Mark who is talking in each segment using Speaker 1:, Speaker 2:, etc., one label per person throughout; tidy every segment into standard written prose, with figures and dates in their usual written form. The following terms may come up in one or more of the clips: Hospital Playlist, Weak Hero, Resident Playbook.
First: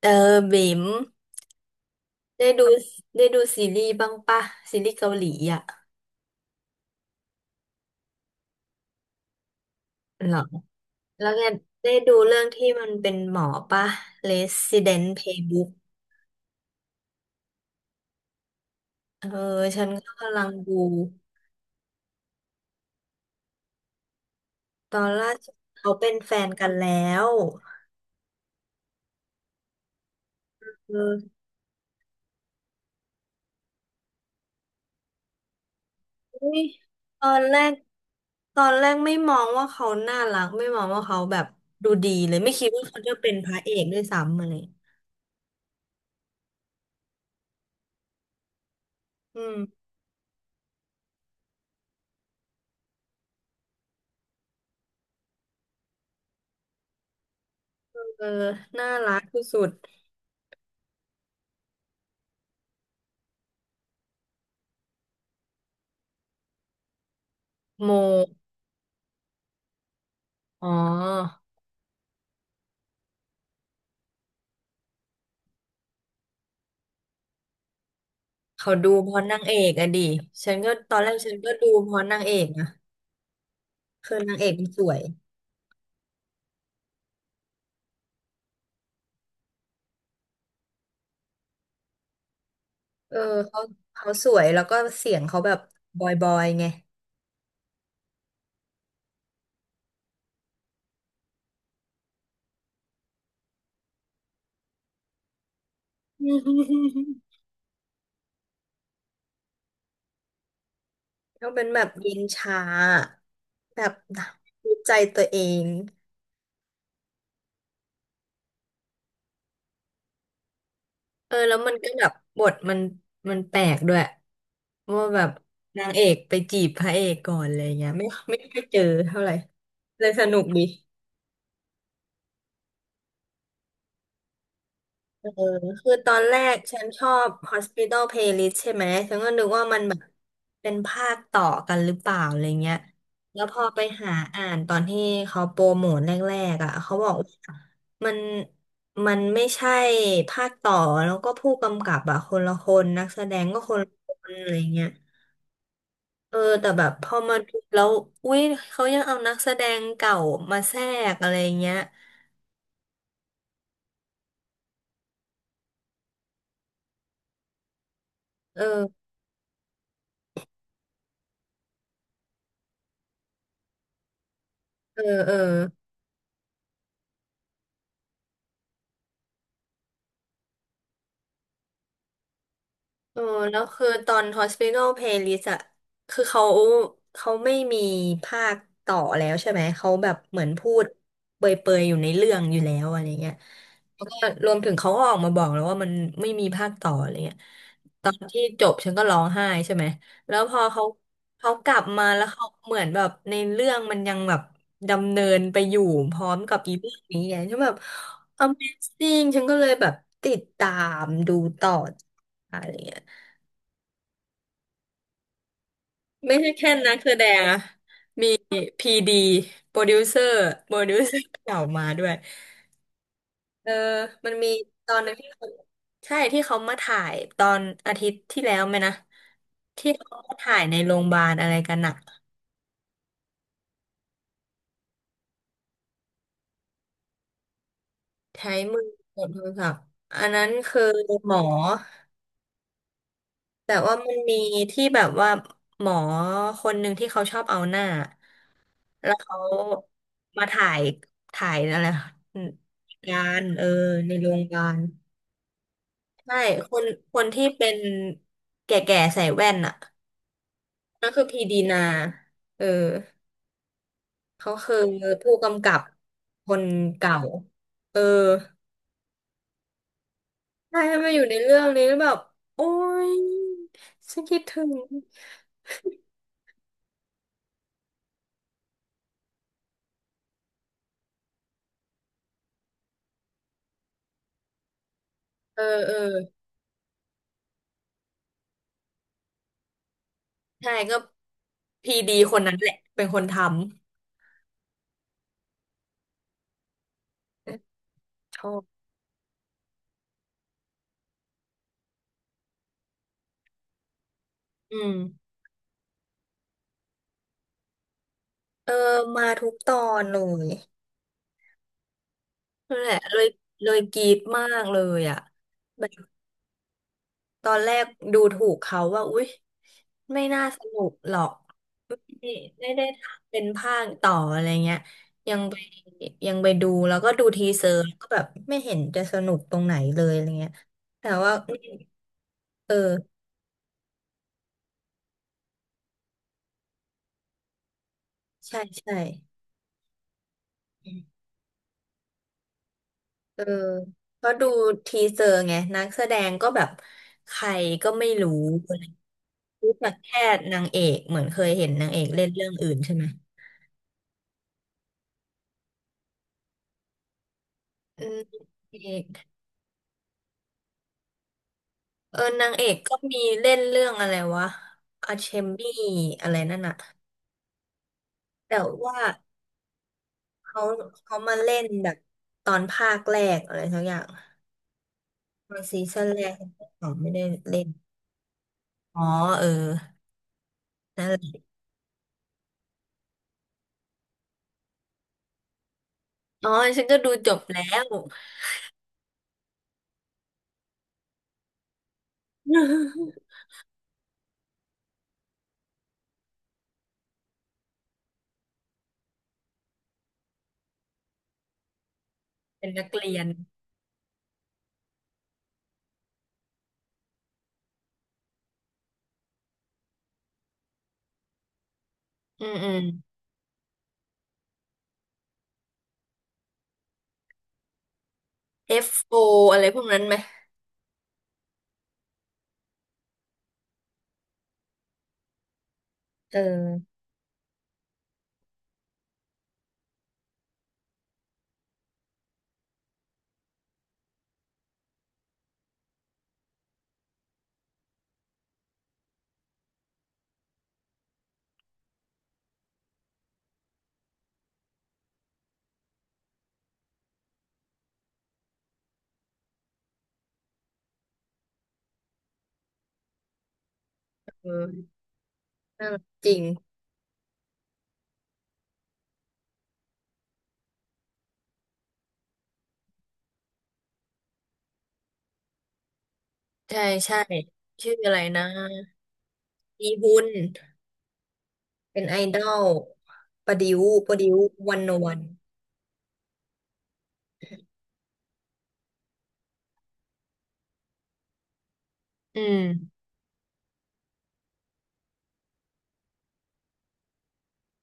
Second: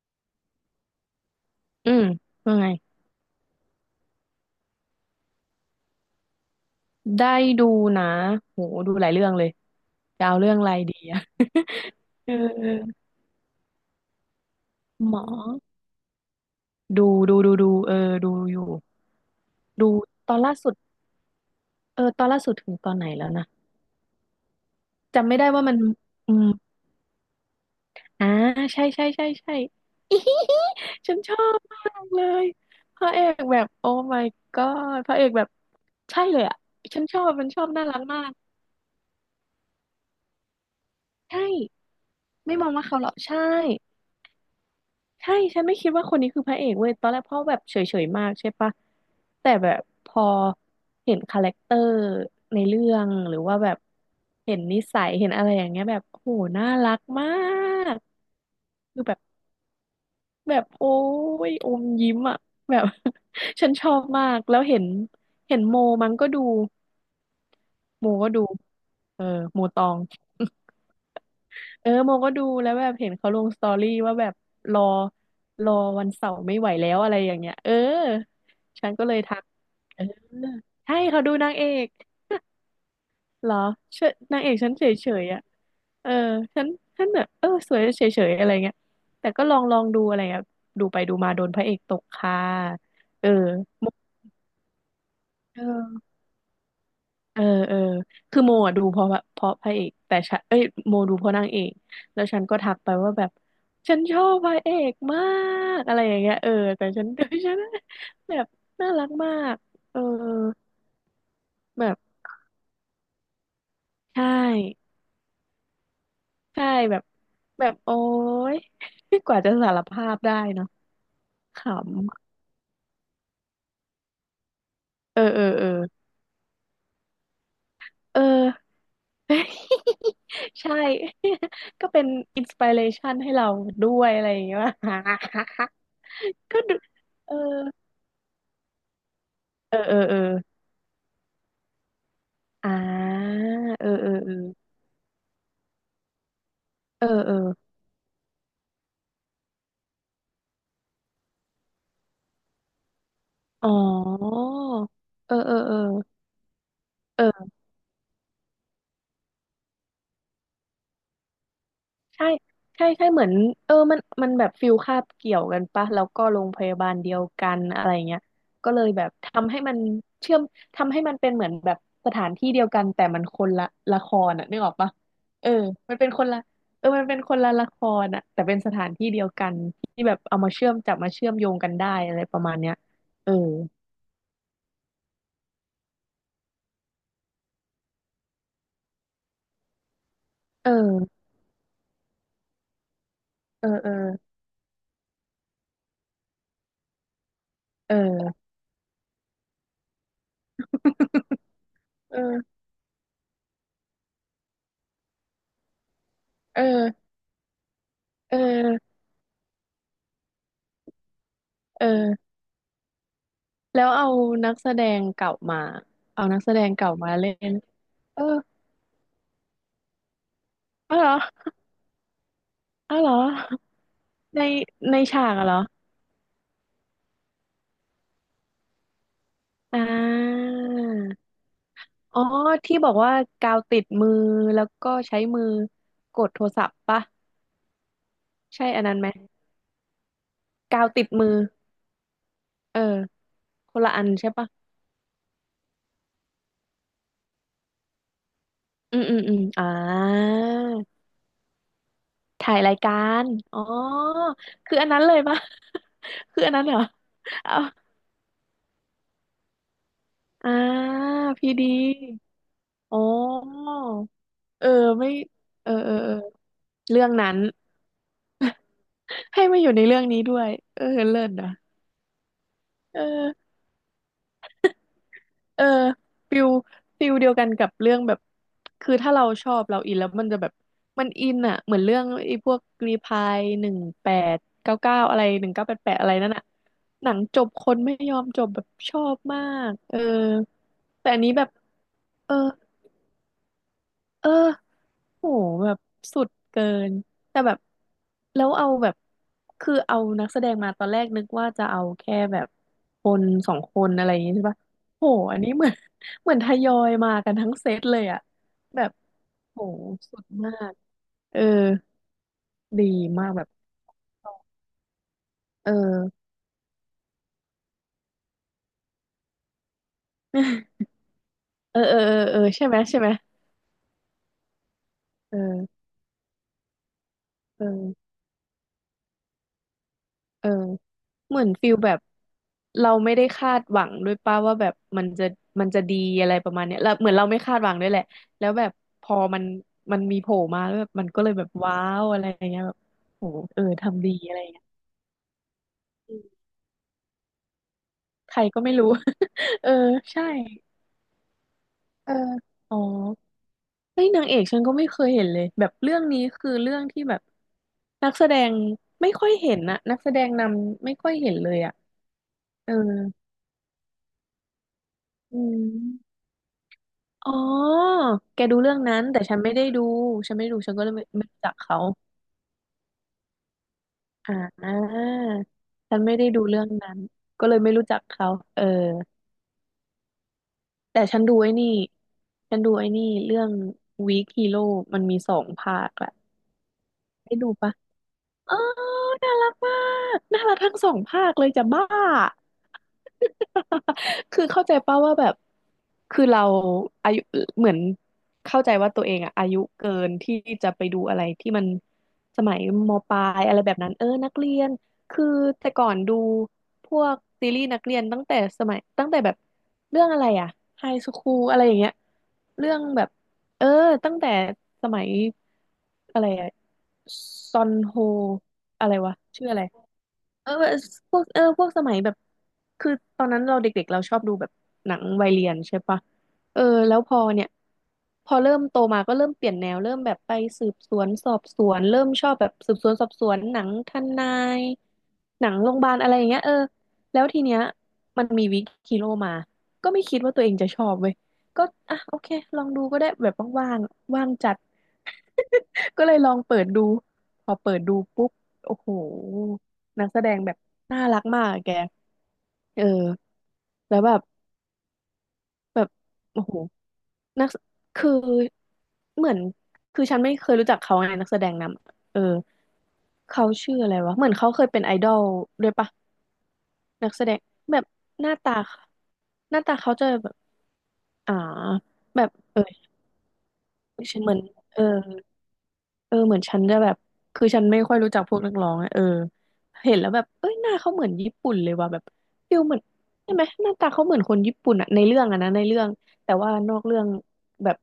Speaker 1: เออบิ๋ม
Speaker 2: อืม
Speaker 1: ได้
Speaker 2: ว่า
Speaker 1: ดู
Speaker 2: ไง
Speaker 1: ซีรีส์บ้างปะซีรีส์เกาหลีอ่ะ
Speaker 2: ได้ดูนะโหดูหลายเรื่องเลยจะ
Speaker 1: เหร
Speaker 2: เอา
Speaker 1: อ
Speaker 2: เรื่องอะไรดีอะ
Speaker 1: แล้วแกได้ดู
Speaker 2: เออ
Speaker 1: เรื่องที่มันเป็นหมอปะ Resident
Speaker 2: หมอ
Speaker 1: Playbook
Speaker 2: ดูดูเออดูอยู่
Speaker 1: เออฉั
Speaker 2: ดู
Speaker 1: นก็
Speaker 2: ตอ
Speaker 1: กำ
Speaker 2: น
Speaker 1: ลัง
Speaker 2: ล่าสุ
Speaker 1: ดู
Speaker 2: ดเออตอนล่าสุดถึงตอนไหนแล้วนะ
Speaker 1: ตอนล่า
Speaker 2: จำไม่ได้
Speaker 1: สุด
Speaker 2: ว่ามัน
Speaker 1: เขาเป็น
Speaker 2: อื
Speaker 1: แฟ
Speaker 2: ม
Speaker 1: นกันแล้ว
Speaker 2: อ่าใช่ใช่ใช่ใช่ ฉันช
Speaker 1: เออ
Speaker 2: อบมากเลยพระเอกแบบโอ้ my god พระเอกแบบใช่เลย
Speaker 1: เฮ้
Speaker 2: อ่ะ
Speaker 1: ย
Speaker 2: ฉันชอ
Speaker 1: ตอ
Speaker 2: บ
Speaker 1: น
Speaker 2: มัน
Speaker 1: แร
Speaker 2: ชอบ
Speaker 1: ก
Speaker 2: น่ารักมาก
Speaker 1: ตอนแรกไม่มองว่าเขาน่ารักไม่มองว่าเขา
Speaker 2: ใช
Speaker 1: แบบ
Speaker 2: ่
Speaker 1: ดูดีเลยไม่
Speaker 2: ไม่
Speaker 1: คิ
Speaker 2: ม
Speaker 1: ด
Speaker 2: อง
Speaker 1: ว่า
Speaker 2: ว่าเขา
Speaker 1: เขา
Speaker 2: หรอ
Speaker 1: จะ
Speaker 2: ก
Speaker 1: เป็น
Speaker 2: ใช่
Speaker 1: พระเอกด้วยซ้ำอะไร
Speaker 2: ใช่ ฉันไม่คิดว่าคนนี้คือพระเอกเว้ยตอนแรกพ่อแบบเฉยๆมากใช่ปะ
Speaker 1: อื
Speaker 2: แต่
Speaker 1: ม
Speaker 2: แบบพอเห็นคาแรคเตอร์ในเรื่องหรือว่าแบบเห็นนิสัยเห็นอะไรอย่างเงี้ยแบบโอ้โหน่ารักมาก
Speaker 1: เออน่า
Speaker 2: คือแบ
Speaker 1: รั
Speaker 2: บ
Speaker 1: กที่สุด
Speaker 2: แบบโอ้ยอมยิ้มอ่ะแบบ ฉันชอบมากแล้วเห็นโมมันก็ดู
Speaker 1: โม
Speaker 2: โมก็ดูเออโมตอง
Speaker 1: อ๋อ
Speaker 2: เออโมก็ดูแล้วแบบเห็นเขาลงสตอรี่ว่าแบบรอรอวันเสาร์ไม่ไหวแล้วอะไรอย่างเงี้ยเออ
Speaker 1: เขา
Speaker 2: ฉั
Speaker 1: ดู
Speaker 2: นก็
Speaker 1: เพ
Speaker 2: เลย
Speaker 1: ราะนา
Speaker 2: ทั
Speaker 1: ง
Speaker 2: ก
Speaker 1: เอกอะ
Speaker 2: เอ
Speaker 1: ดิ
Speaker 2: อ
Speaker 1: ฉันก็ต
Speaker 2: ใช่
Speaker 1: อนแรก
Speaker 2: เขา
Speaker 1: ฉั
Speaker 2: ดู
Speaker 1: น
Speaker 2: นา
Speaker 1: ก็
Speaker 2: งเอ
Speaker 1: ดู
Speaker 2: ก
Speaker 1: เพราะนางเอกนะ
Speaker 2: เหรอเชย
Speaker 1: คือนาง
Speaker 2: นาง
Speaker 1: เอ
Speaker 2: เอ
Speaker 1: ก
Speaker 2: ก
Speaker 1: มัน
Speaker 2: ฉัน
Speaker 1: ส
Speaker 2: เฉ
Speaker 1: วย
Speaker 2: ยๆอ่ะเออฉันฉันแบบเออสวยเฉยๆอะไรเงี้ยแต่ก็ลองดูอะไรเงี้ยดูไปดูมาโดนพระเอกตกค่ะ
Speaker 1: เออ
Speaker 2: เออ
Speaker 1: เขา
Speaker 2: โมก
Speaker 1: เขาสวยแล้วก็เสียงเขาแบบบ
Speaker 2: เออ
Speaker 1: อยบอยไง
Speaker 2: เออเออคือโมอ่ะดูเพราะพระเอกแต่ฉันเอ้ยโมดูเพราะนางเอกแล้วฉันก็ทักไปว่าแบบฉันชอบพระเอกมากอะไรอย่างเงี้ยเออแต่ฉัน ดูฉันแบบน่ารักมากเออ
Speaker 1: เขาเป็นแบบ
Speaker 2: แบบ
Speaker 1: เย็นชาแบบ
Speaker 2: ใช่
Speaker 1: ดูใจตัวเอง
Speaker 2: ใช่แบบแบบโอ๊ย กว่าจะสารภาพได้เนาะ
Speaker 1: เออแล้
Speaker 2: ข
Speaker 1: วมันก็แบบบทมันแปลกด้วยว่า
Speaker 2: ำเอ
Speaker 1: แบ
Speaker 2: อ
Speaker 1: บ
Speaker 2: เออเออ
Speaker 1: นางเอกไปจีบพระเอกก่อนอะไรเงี้ย
Speaker 2: เอ
Speaker 1: ไม่
Speaker 2: อ
Speaker 1: ค่อยเจอเท่าไหร่เลย สนุกดี
Speaker 2: ใช่ ก็เป็นอินสปิเรชันให้เราด้วยอะไรอย่างเงี้ย
Speaker 1: เออ คือตอนแรก
Speaker 2: ก็ดู
Speaker 1: ฉันชอบ
Speaker 2: เออ
Speaker 1: Hospital Playlist ใช่ไหมฉันก็นึกว่า
Speaker 2: เอ
Speaker 1: มั
Speaker 2: อ
Speaker 1: น
Speaker 2: เอ
Speaker 1: แบ
Speaker 2: อ
Speaker 1: บ
Speaker 2: เออ
Speaker 1: เป็นภาคต่อกันหรือเปล่าอะไร
Speaker 2: อ่
Speaker 1: เงี้ย
Speaker 2: า
Speaker 1: แล้วพอไป
Speaker 2: เออเอ
Speaker 1: หา
Speaker 2: อเออ
Speaker 1: อ่านตอนที่เขาโปรโมทแรกๆอ่ะเขา
Speaker 2: เอ
Speaker 1: บ
Speaker 2: อ
Speaker 1: อกว่
Speaker 2: เออ
Speaker 1: ามันไม่ใช่ภาคต่อแล้วก็ผู้กำกับอ่ะคนละคนนักแสดงก็
Speaker 2: อ๋อ
Speaker 1: คนละคนอะไรเงี้ย
Speaker 2: เออเออเออ
Speaker 1: เออแต่แบบพอมา
Speaker 2: เออ
Speaker 1: ดูแล้วอุ้ยเขายังเอานักแสดงเก่ามาแทรกอะไรเงี้ย
Speaker 2: ใช่ใช่ใช่ เหมือนเออมันแบบฟิลคาบเกี่ยวกันปะ แล้วก็โรงพยาบาลเดียวกันอะไรเงี้ย
Speaker 1: เอ
Speaker 2: ก็เลยแบ
Speaker 1: อ
Speaker 2: บทำให้มันเชื่อม ทำให้มันเป็นเหมือนแบบสถานที่เดียวกันแต่มันคนละละครอ่ะนึกออกปะ
Speaker 1: เออเออ
Speaker 2: เออมันเป็นคนละเออมันเป็นคนละละครอ่ะแต่เป็นสถานที่เดียวกันที่แบบเอามาเชื่อมจับมาเชื่อมโยงกันได้อะไรประมาณเนี้ย
Speaker 1: เออ
Speaker 2: เออ
Speaker 1: แล้วคือตอน Hospital Playlist อะคือเขาไม่มีภาคต่อแล้วใช่ไหมเขาแบบเหมือน
Speaker 2: เ
Speaker 1: พูด
Speaker 2: ออ
Speaker 1: เปรยๆอยู่ในเรื่องอยู่แล้วอะไรเงี้ย
Speaker 2: เ
Speaker 1: แล้วก็
Speaker 2: ออ
Speaker 1: รวมถึงเขาก็ออกมาบอกแล้วว่ามันไม่มีภาคต่ออะไรเงี้ยตอน
Speaker 2: เออ
Speaker 1: ที่จบฉันก็ร้องไห้ใช่ไหมแล้วพอเขากลับมาแล้วเขา
Speaker 2: เออ
Speaker 1: เหมือนแบบในเรื่องมันยังแบบดำเนินไปอยู่พร้อมกับ
Speaker 2: เอ
Speaker 1: อีเรื่อง
Speaker 2: อ
Speaker 1: นี้ไงฉันแบบ
Speaker 2: เออ
Speaker 1: Amazing ฉันก็เลยแบบติดตามดูต่อ
Speaker 2: เออ
Speaker 1: อะไรเงี้ย
Speaker 2: แล้วเอานักแสดงเก่ามาเอา
Speaker 1: ไม่
Speaker 2: นัก
Speaker 1: ใช่
Speaker 2: แสด
Speaker 1: แค่
Speaker 2: งเก่า
Speaker 1: นักแส
Speaker 2: มา
Speaker 1: ด
Speaker 2: เล่
Speaker 1: ง
Speaker 2: น
Speaker 1: อะ
Speaker 2: เออ
Speaker 1: พีดีโปรดิวเซอร์โปรดิ
Speaker 2: อ้า
Speaker 1: ว
Speaker 2: วเหร
Speaker 1: เซ
Speaker 2: อ
Speaker 1: อร์ เก่ามาด้วย
Speaker 2: อ้าวเหรอ
Speaker 1: เออมัน
Speaker 2: ใน
Speaker 1: มีตอ
Speaker 2: ใน
Speaker 1: นหนึง
Speaker 2: ฉา
Speaker 1: ที่
Speaker 2: กอะ
Speaker 1: เขา
Speaker 2: เหรอ
Speaker 1: ใช่ที่เขามาถ่ายตอนอาทิตย์ที่แล้วไหมนะ
Speaker 2: อ่
Speaker 1: ที่เขามา
Speaker 2: า
Speaker 1: ถ่ายในโรงพยาบาลอะไรกันอะ
Speaker 2: อ๋อที่บอกว่ากาวติดมือแล้วก็ใช้มือกดโทรศัพท์ปะ
Speaker 1: ใช้
Speaker 2: ใช่
Speaker 1: มื
Speaker 2: อั
Speaker 1: อ
Speaker 2: นนั้นไหม
Speaker 1: กดโทรศัพท์อันนั้นคือ
Speaker 2: กาวติดมื
Speaker 1: หม
Speaker 2: อ
Speaker 1: อ
Speaker 2: เออ
Speaker 1: แต่
Speaker 2: คนละ
Speaker 1: ว่า
Speaker 2: อัน
Speaker 1: มัน
Speaker 2: ใช่
Speaker 1: มี
Speaker 2: ปะ
Speaker 1: ที่แบบว่าหมอคนหนึ่งที่เขาชอบเอาหน้า
Speaker 2: อืม
Speaker 1: แล้ว
Speaker 2: อืมอื
Speaker 1: เขา
Speaker 2: มอ่า
Speaker 1: มาถ่ายอะไร
Speaker 2: ถ่ายรายการ
Speaker 1: การ
Speaker 2: อ๋อ
Speaker 1: เออในโรงพยาบา
Speaker 2: คื
Speaker 1: ล
Speaker 2: ออันนั้นเลยปะ
Speaker 1: ใช่
Speaker 2: คืออันนั้น
Speaker 1: ค
Speaker 2: เหรอ
Speaker 1: นที่
Speaker 2: เอา
Speaker 1: เป็นแก่ๆใส่แว่นอ่ะ
Speaker 2: อ่า
Speaker 1: นั่นคือพี
Speaker 2: พี
Speaker 1: ดี
Speaker 2: ดี
Speaker 1: นาเออ
Speaker 2: อ๋อ
Speaker 1: เขา
Speaker 2: เออ
Speaker 1: คือ
Speaker 2: ไม่
Speaker 1: ผู้กำ
Speaker 2: เอ
Speaker 1: กั
Speaker 2: อ
Speaker 1: บ
Speaker 2: เออเออ
Speaker 1: คน
Speaker 2: เรื่อง
Speaker 1: เก่า
Speaker 2: นั้น
Speaker 1: เออ
Speaker 2: ให้มาอยู่ในเรื่องนี้ด้วย
Speaker 1: ใช่
Speaker 2: เออ
Speaker 1: ให้มาอ
Speaker 2: เลิ
Speaker 1: ยู่
Speaker 2: ศ
Speaker 1: ใน
Speaker 2: นะ
Speaker 1: เรื่องนี้แล้วแบบโอ๊
Speaker 2: เออ
Speaker 1: ยฉันคิดถึง
Speaker 2: เออฟิลฟิลเดียวกันกับเรื่องแบบคือถ้าเราชอบเราอินแล้วมันจะแบบมันอินอ่ะเหมือนเรื่องไอ้พวกรีพาย1899อะไรหนึ่ง
Speaker 1: เออ
Speaker 2: เก้าแปดแป
Speaker 1: เออ
Speaker 2: ดอะไรนั่นอ่ะหนังจบคนไม่ยอมจบแบบชอบมากเออ
Speaker 1: ใช่ก็
Speaker 2: แต่อันนี้แบบ
Speaker 1: พีดี
Speaker 2: เออ
Speaker 1: คนนั้นแหละเป็นคนท
Speaker 2: เออ โหแบบสุดเกินแต่แบบ
Speaker 1: ำช
Speaker 2: แล้ว
Speaker 1: อบ
Speaker 2: เอาแบบคือเอานักแสดงมาตอนแรกนึกว่าจะเอาแค่แบบคนสองคนอะไรอย่างงี้ใช่ปะ
Speaker 1: อืม
Speaker 2: โหอันนี้เหมือน เหมือนทยอยมากันทั้งเซตเลยอะ
Speaker 1: เออ
Speaker 2: แบบ
Speaker 1: มาทุก
Speaker 2: โห
Speaker 1: ตอนเล
Speaker 2: สุด
Speaker 1: ย
Speaker 2: มากเออ
Speaker 1: นั่น
Speaker 2: ดี
Speaker 1: แหละเลย
Speaker 2: มากแบบ
Speaker 1: เลยกรี๊ดมากเลยอ่ะ
Speaker 2: เออ
Speaker 1: ตอนแรกดูถูกเขาว่าอุ๊ยไม่น่าสนุ กหรอก
Speaker 2: เออเออเออ
Speaker 1: ไม่
Speaker 2: เออใช่
Speaker 1: ไม่
Speaker 2: ไหม
Speaker 1: ได้
Speaker 2: ใช่ไหม
Speaker 1: ทำเป็นภาคต่ออะไรเงี้ยยั
Speaker 2: เอ
Speaker 1: งไป
Speaker 2: อ
Speaker 1: ดูแล้วก็ดูที
Speaker 2: เอ
Speaker 1: เซ
Speaker 2: อ
Speaker 1: อร์ก็แบบไม่เห็นจะสนุกตรงไหนเลยอะไร
Speaker 2: เอ
Speaker 1: เงี้
Speaker 2: อ
Speaker 1: ยแต่ว่า
Speaker 2: เหมือนฟิลแบบ
Speaker 1: เอ
Speaker 2: เราไม่
Speaker 1: อ
Speaker 2: ได้คาดหวังด้วยป้าว่าแบบมันจะมันจะดีอะไรประมาณเนี้ยแล้วเหมือนเราไม่คาดหวังด้วยแหละแล้ว
Speaker 1: ใช่
Speaker 2: แบบ
Speaker 1: ใช่
Speaker 2: พอมันมีโผล่มาแล้วแบบมันก็เลยแบบว้าวอะไรอย่างเงี้ยแบบโห
Speaker 1: เออ
Speaker 2: เออทำดี
Speaker 1: เพ
Speaker 2: อะ
Speaker 1: ราะ
Speaker 2: ไรอ
Speaker 1: ดู
Speaker 2: ย่างเงี้ย
Speaker 1: ทีเซอร์ไงนักแส
Speaker 2: อื
Speaker 1: ดง
Speaker 2: ม
Speaker 1: ก็แบบใครก็ไม่รู้
Speaker 2: ใครก็ไม่
Speaker 1: อะไร
Speaker 2: รู้ เออ
Speaker 1: รู้จักแค่
Speaker 2: ใช่
Speaker 1: นางเอกเหมือนเคยเห็นนางเอก
Speaker 2: เออ
Speaker 1: เล่นเรื่องอื่
Speaker 2: อ๋
Speaker 1: น
Speaker 2: อ
Speaker 1: ใช่ไหม
Speaker 2: เฮ้ยนางเอกฉันก็ไม่เคยเห็นเลยแบบเรื่องนี้คือเรื่องที่แบบ
Speaker 1: อื
Speaker 2: นักแสดงไม่ค่อย
Speaker 1: ม
Speaker 2: เห็นนะนักแสดงนำไม่ค่อยเห็นเลยอ่ะ
Speaker 1: เออนางเอ
Speaker 2: เออ
Speaker 1: กก็มีเล่นเรื่องอะไรวะอาเช
Speaker 2: อื
Speaker 1: มบี้
Speaker 2: ม
Speaker 1: อะไรนั่นอะ
Speaker 2: อ๋อแกดู
Speaker 1: แต่
Speaker 2: เรื่อง
Speaker 1: ว่า
Speaker 2: นั้นแต่ฉันไม่ได้ดูฉันไม่ดู
Speaker 1: เขา
Speaker 2: ฉันก็เลยไม่ไม่
Speaker 1: มา
Speaker 2: รู้จั
Speaker 1: เล่
Speaker 2: ก
Speaker 1: น
Speaker 2: เขา
Speaker 1: แบบตอนภาคแรกอะไรสักอย่าง
Speaker 2: อ่า
Speaker 1: ตอนซี
Speaker 2: ฉัน
Speaker 1: ซั่น
Speaker 2: ไม่
Speaker 1: แร
Speaker 2: ได้
Speaker 1: ก
Speaker 2: ดูเรื่อง
Speaker 1: เขา
Speaker 2: นั้น
Speaker 1: ไม่ได้
Speaker 2: ก็เลย
Speaker 1: เล่น
Speaker 2: ไม่รู้จักเขาเออ
Speaker 1: อ๋อเออ
Speaker 2: แต่
Speaker 1: นั่นแห
Speaker 2: ฉันดู
Speaker 1: ละ
Speaker 2: ไอ้นี่ฉันดูไอ้นี่เรื่อง Weak Hero มันมีสองภาคแหละ
Speaker 1: อ๋อฉันก็ดูจ
Speaker 2: ได้
Speaker 1: บ
Speaker 2: ดู
Speaker 1: แล้
Speaker 2: ปะ
Speaker 1: ว
Speaker 2: เออน่ารักมาก น่ารักทั้งสองภาคเลยจะบ้า คือเข้าใจป่าว่าแบบคือเราอายุเหมือนเข้าใจว่าตัวเองอะอายุเกินที่จะไปดูอะไรที่มันสมัย
Speaker 1: เป็นนัก
Speaker 2: มป
Speaker 1: เรีย
Speaker 2: ลา
Speaker 1: น
Speaker 2: ยอะไรแบบนั้นเออนักเรียน คือแต่ก่อนดูพวกซีรีส์นักเรียนตั้งแต่สมัยตั้งแต่แบบเรื่องอะไรอะไฮสคูลอะไรอย่างเงี้ย
Speaker 1: อืมอื
Speaker 2: เรื่อ
Speaker 1: ม
Speaker 2: งแบบ เออตั้งแต่สมัยอะไรอะซอนโฮอะไร
Speaker 1: F.O. อฟ
Speaker 2: วะ
Speaker 1: โอ
Speaker 2: ชื่ออะ
Speaker 1: อะ
Speaker 2: ไร
Speaker 1: ไรพวกนั้นไหม
Speaker 2: เออพวกพวกสมัยแบบคือตอนนั้นเราเด็กๆเราชอบดูแบบหนังวัยเรียนใช่ปะ
Speaker 1: เออ
Speaker 2: เออแล้วพอเนี่ยพอเริ่มโตมาก็เริ่มเปลี่ยนแนวเริ่มแบบไปสืบสวนสอบสวนเริ่มชอบแบบสืบสวนสอบสวนหนังทนายหนังโรงพยาบาลอะไรอย่างเงี้ยเออแล้วทีเนี้ยมันมีวิกฮีโร่มาก็ไม่คิดว่าตัวเองจะชอบเว้ยก็อ่ะโอเคลองดูก็ได้แบบว่างๆว่างจัด ก็เลยลองเปิดดูพอเปิดดูปุ๊บโอ้โหนักแสดงแบบน่ารักมากอะแกเออแล้วแบบ
Speaker 1: เออ
Speaker 2: แบ
Speaker 1: น่า
Speaker 2: บ
Speaker 1: รักจริ
Speaker 2: โอ้
Speaker 1: ง
Speaker 2: โหนักแสคือเหมือนคือฉันไม่เคยรู้จักเขาในนักแสดงนำเออเขาชื่ออะไรวะเหมือนเขาเคยเป็นไอดอลด้วยปะ
Speaker 1: ใช่
Speaker 2: นัก
Speaker 1: ใช่
Speaker 2: แสดงแบบ
Speaker 1: ชื่ออะไร
Speaker 2: หน้า
Speaker 1: นะ
Speaker 2: ตาหน้าตา
Speaker 1: อี
Speaker 2: เขาจะ
Speaker 1: ฮุน
Speaker 2: แบบอ่า
Speaker 1: เป็นไอ
Speaker 2: แบบ
Speaker 1: ดอ
Speaker 2: เออ
Speaker 1: ลประดิวประ
Speaker 2: เห
Speaker 1: ดิ
Speaker 2: มื
Speaker 1: ว
Speaker 2: อน
Speaker 1: วั
Speaker 2: เอ
Speaker 1: น
Speaker 2: อ
Speaker 1: โนวัน
Speaker 2: เออเหมือนฉันจะแบบคือฉันไม่ค่อยรู้จักพวกนักร้องอะเออเห็นแล้วแบบเอ้ยหน้าเขาเหมือนญี่ปุ่นเลยว่ะแบบ
Speaker 1: อื
Speaker 2: ฟิ
Speaker 1: ม
Speaker 2: ลเหมือนใช่ไหมหน้าตาเขาเหมือนคนญี่ปุ่นอะในเรื่องอะนะในเรื่องแต่ว่านอกเรื่องแบบ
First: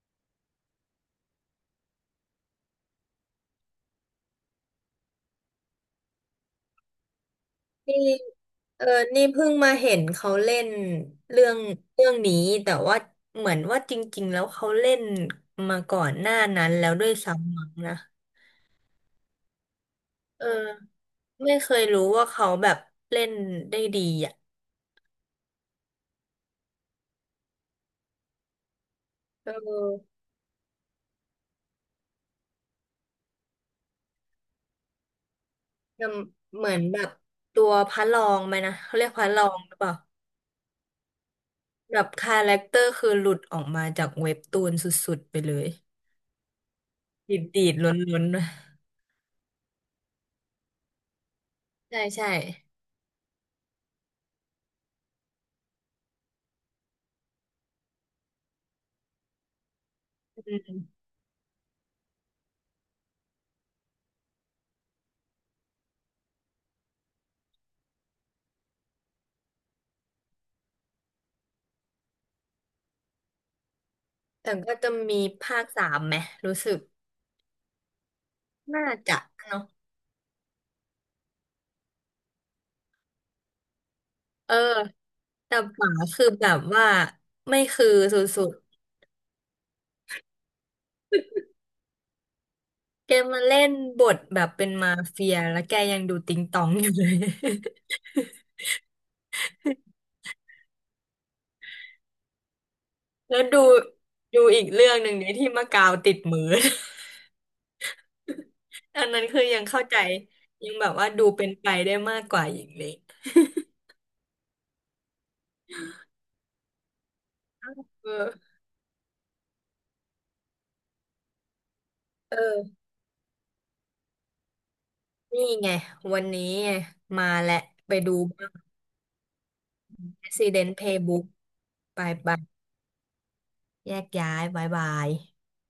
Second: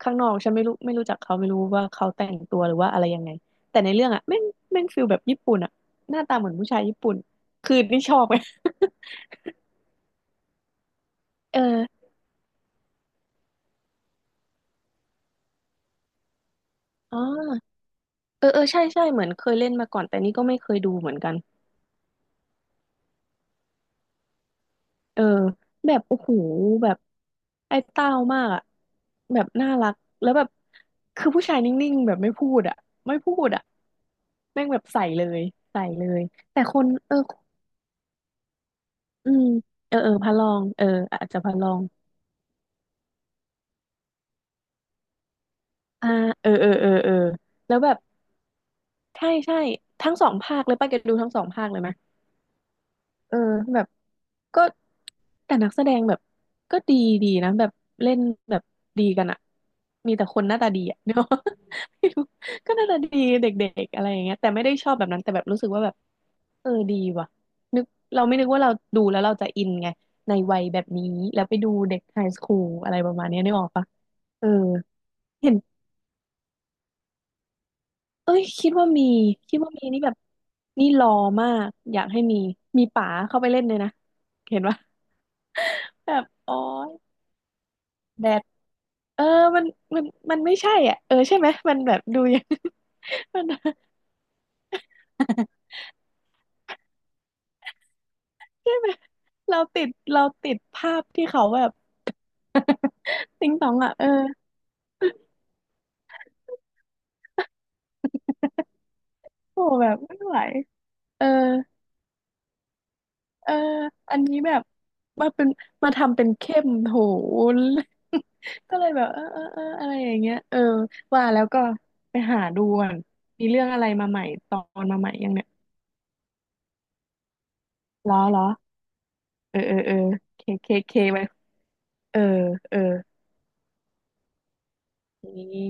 Speaker 2: ข้างนอกฉันไม่รู้ไม่รู้จักเขาไม่รู้ว่าเขาแต่งตัวหรือว่าอะไรยังไงแต่ในเรื่องอะแม่งฟิลแบบญี่ปุ่นอะหน้าตาเหมือนผู้ชายญี่ปุ่นคือ
Speaker 1: นี่
Speaker 2: นี่ชอบไง
Speaker 1: เออนี่ เพิ่งมาเห็นเขาเล่นเรื่อ
Speaker 2: เอ
Speaker 1: ง
Speaker 2: อ
Speaker 1: นี้แต่ว่าเหมือนว่าจริงๆแล้วเขาเล่นมาก่อนหน้านั้นแล้วด้วย
Speaker 2: อ๋อ
Speaker 1: ซ้ำมั้งนะ
Speaker 2: เออเออใช่ใช่เหมือนเคยเล่นมาก่อนแต่นี่
Speaker 1: เอ
Speaker 2: ก็
Speaker 1: อ
Speaker 2: ไม่เคยดูเหมือนกัน
Speaker 1: ไม่เคยรู้ว่าเขาแบบเล่นได้ดีอ่ะ
Speaker 2: เออแบบโอ้โหแบบไอ้เต้ามากอะแบ
Speaker 1: เอ
Speaker 2: บน่ารั
Speaker 1: อ
Speaker 2: กแล้วแบบคือผู้ชายนิ่งๆแบบไม่พูดอะไม่พูดอะแม่งแบบใส่เลยใส่
Speaker 1: ท
Speaker 2: เลย
Speaker 1: ำ
Speaker 2: แต่
Speaker 1: เหมือ
Speaker 2: ค
Speaker 1: น
Speaker 2: น
Speaker 1: แบบ
Speaker 2: เออ
Speaker 1: ตัวพระรองไหมนะเขาเรียกพระ
Speaker 2: อื
Speaker 1: รอ
Speaker 2: ม
Speaker 1: งหรือเปล่า
Speaker 2: เออเออพระรองเอออาจจะพระรอง
Speaker 1: แบบคาแรคเตอร์คือหลุดออกมาจากเว็บตูนสุดๆไปเลย
Speaker 2: อ่าเออเออ
Speaker 1: ดี
Speaker 2: แล้
Speaker 1: ด
Speaker 2: ว
Speaker 1: ๆล
Speaker 2: แบบ
Speaker 1: ้นๆนะ
Speaker 2: ใช่ใช่ทั้งสองภาคเลยป้าแกดูทั้งสองภาคเลยไหม
Speaker 1: ใช่ใช่
Speaker 2: เออแบบก็แต่นักแสดงแบบก็ดีดีนะแบบเล่นแบบดีกันอะมีแต่คนหน้าตา
Speaker 1: อืม
Speaker 2: ดีอะ เนาะไม่รู้ก็หน้าตาดีเด็กๆอะไรอย่างเงี้ยแต่ไม่ได้ชอบแบบนั้นแต่แบบรู้สึกว่าแบบเออดีว่ะนึกเราไม่นึกว่าเราดูแล้วเราจะอินไงในวัยแบบนี้แล้วไปดูเด็กไฮสคูลอะไรประมาณเนี้ยนึกออกปะเอ
Speaker 1: แต่
Speaker 2: อ
Speaker 1: ก็จะมี
Speaker 2: เห็น
Speaker 1: ภาคสามไหมรู้สึก
Speaker 2: เอ้ยคิด
Speaker 1: น่า
Speaker 2: ว่ามี
Speaker 1: จะ
Speaker 2: คิด
Speaker 1: เนาะ
Speaker 2: ว่ามีนี่แบบนี่รอมากอยากให้มีมีป๋าเข้าไปเล่นเลยนะ
Speaker 1: เออ
Speaker 2: เห็นปะ
Speaker 1: แต่ป๋า
Speaker 2: แบ
Speaker 1: คื
Speaker 2: บ
Speaker 1: อแบ
Speaker 2: อ๋อ
Speaker 1: บว่าไม่คือส
Speaker 2: แบ
Speaker 1: ุ
Speaker 2: ด
Speaker 1: ด
Speaker 2: เออมันมันมันไม่ใช่อ่ะเออใช่ไหมมันแบบดูยัง
Speaker 1: ๆแก มา
Speaker 2: มัน
Speaker 1: เล่นบทแบบเป็นมาเฟียแล้ว แกยังดูติงตองอยู่เลย
Speaker 2: ใช่ไหมเราติดเราติดภาพที่เขาแบบ
Speaker 1: แล้ว
Speaker 2: ติง
Speaker 1: ดู
Speaker 2: ตองอ่ะเออ
Speaker 1: อีกเรื่องหนึ่งเนี่ยที่มะกาวติดมือ อันนั้นคือยั
Speaker 2: โห
Speaker 1: งเข้า
Speaker 2: แบ
Speaker 1: ใจ
Speaker 2: บไม่ไหว
Speaker 1: ยังแบบว่า
Speaker 2: เอ
Speaker 1: ดู
Speaker 2: อ
Speaker 1: เป็นไปได้มากกว่าอย่างนี้
Speaker 2: เอออันนี้แบบมาเป็นมาทำเป็นเข้มโห
Speaker 1: เออ
Speaker 2: ก็เลยแบบเออเออเอออะไรอย่างเงี้ยเออว่าแล้วก็ไป
Speaker 1: เอ
Speaker 2: หาดู
Speaker 1: อ
Speaker 2: ก่อนมีเรื่องอะไรมาใหม่ตอนมาใหม่ยัง
Speaker 1: นี่
Speaker 2: เนี่ย
Speaker 1: ไงวันนี้ไงมาและไปดู
Speaker 2: ล้อล้
Speaker 1: บ้า
Speaker 2: อ
Speaker 1: ง
Speaker 2: เออเออเออเคเค
Speaker 1: Resident
Speaker 2: เคไว้
Speaker 1: Playbook ไป
Speaker 2: เออ
Speaker 1: ไป
Speaker 2: เออ
Speaker 1: แยกย้ายบายบาย
Speaker 2: นี่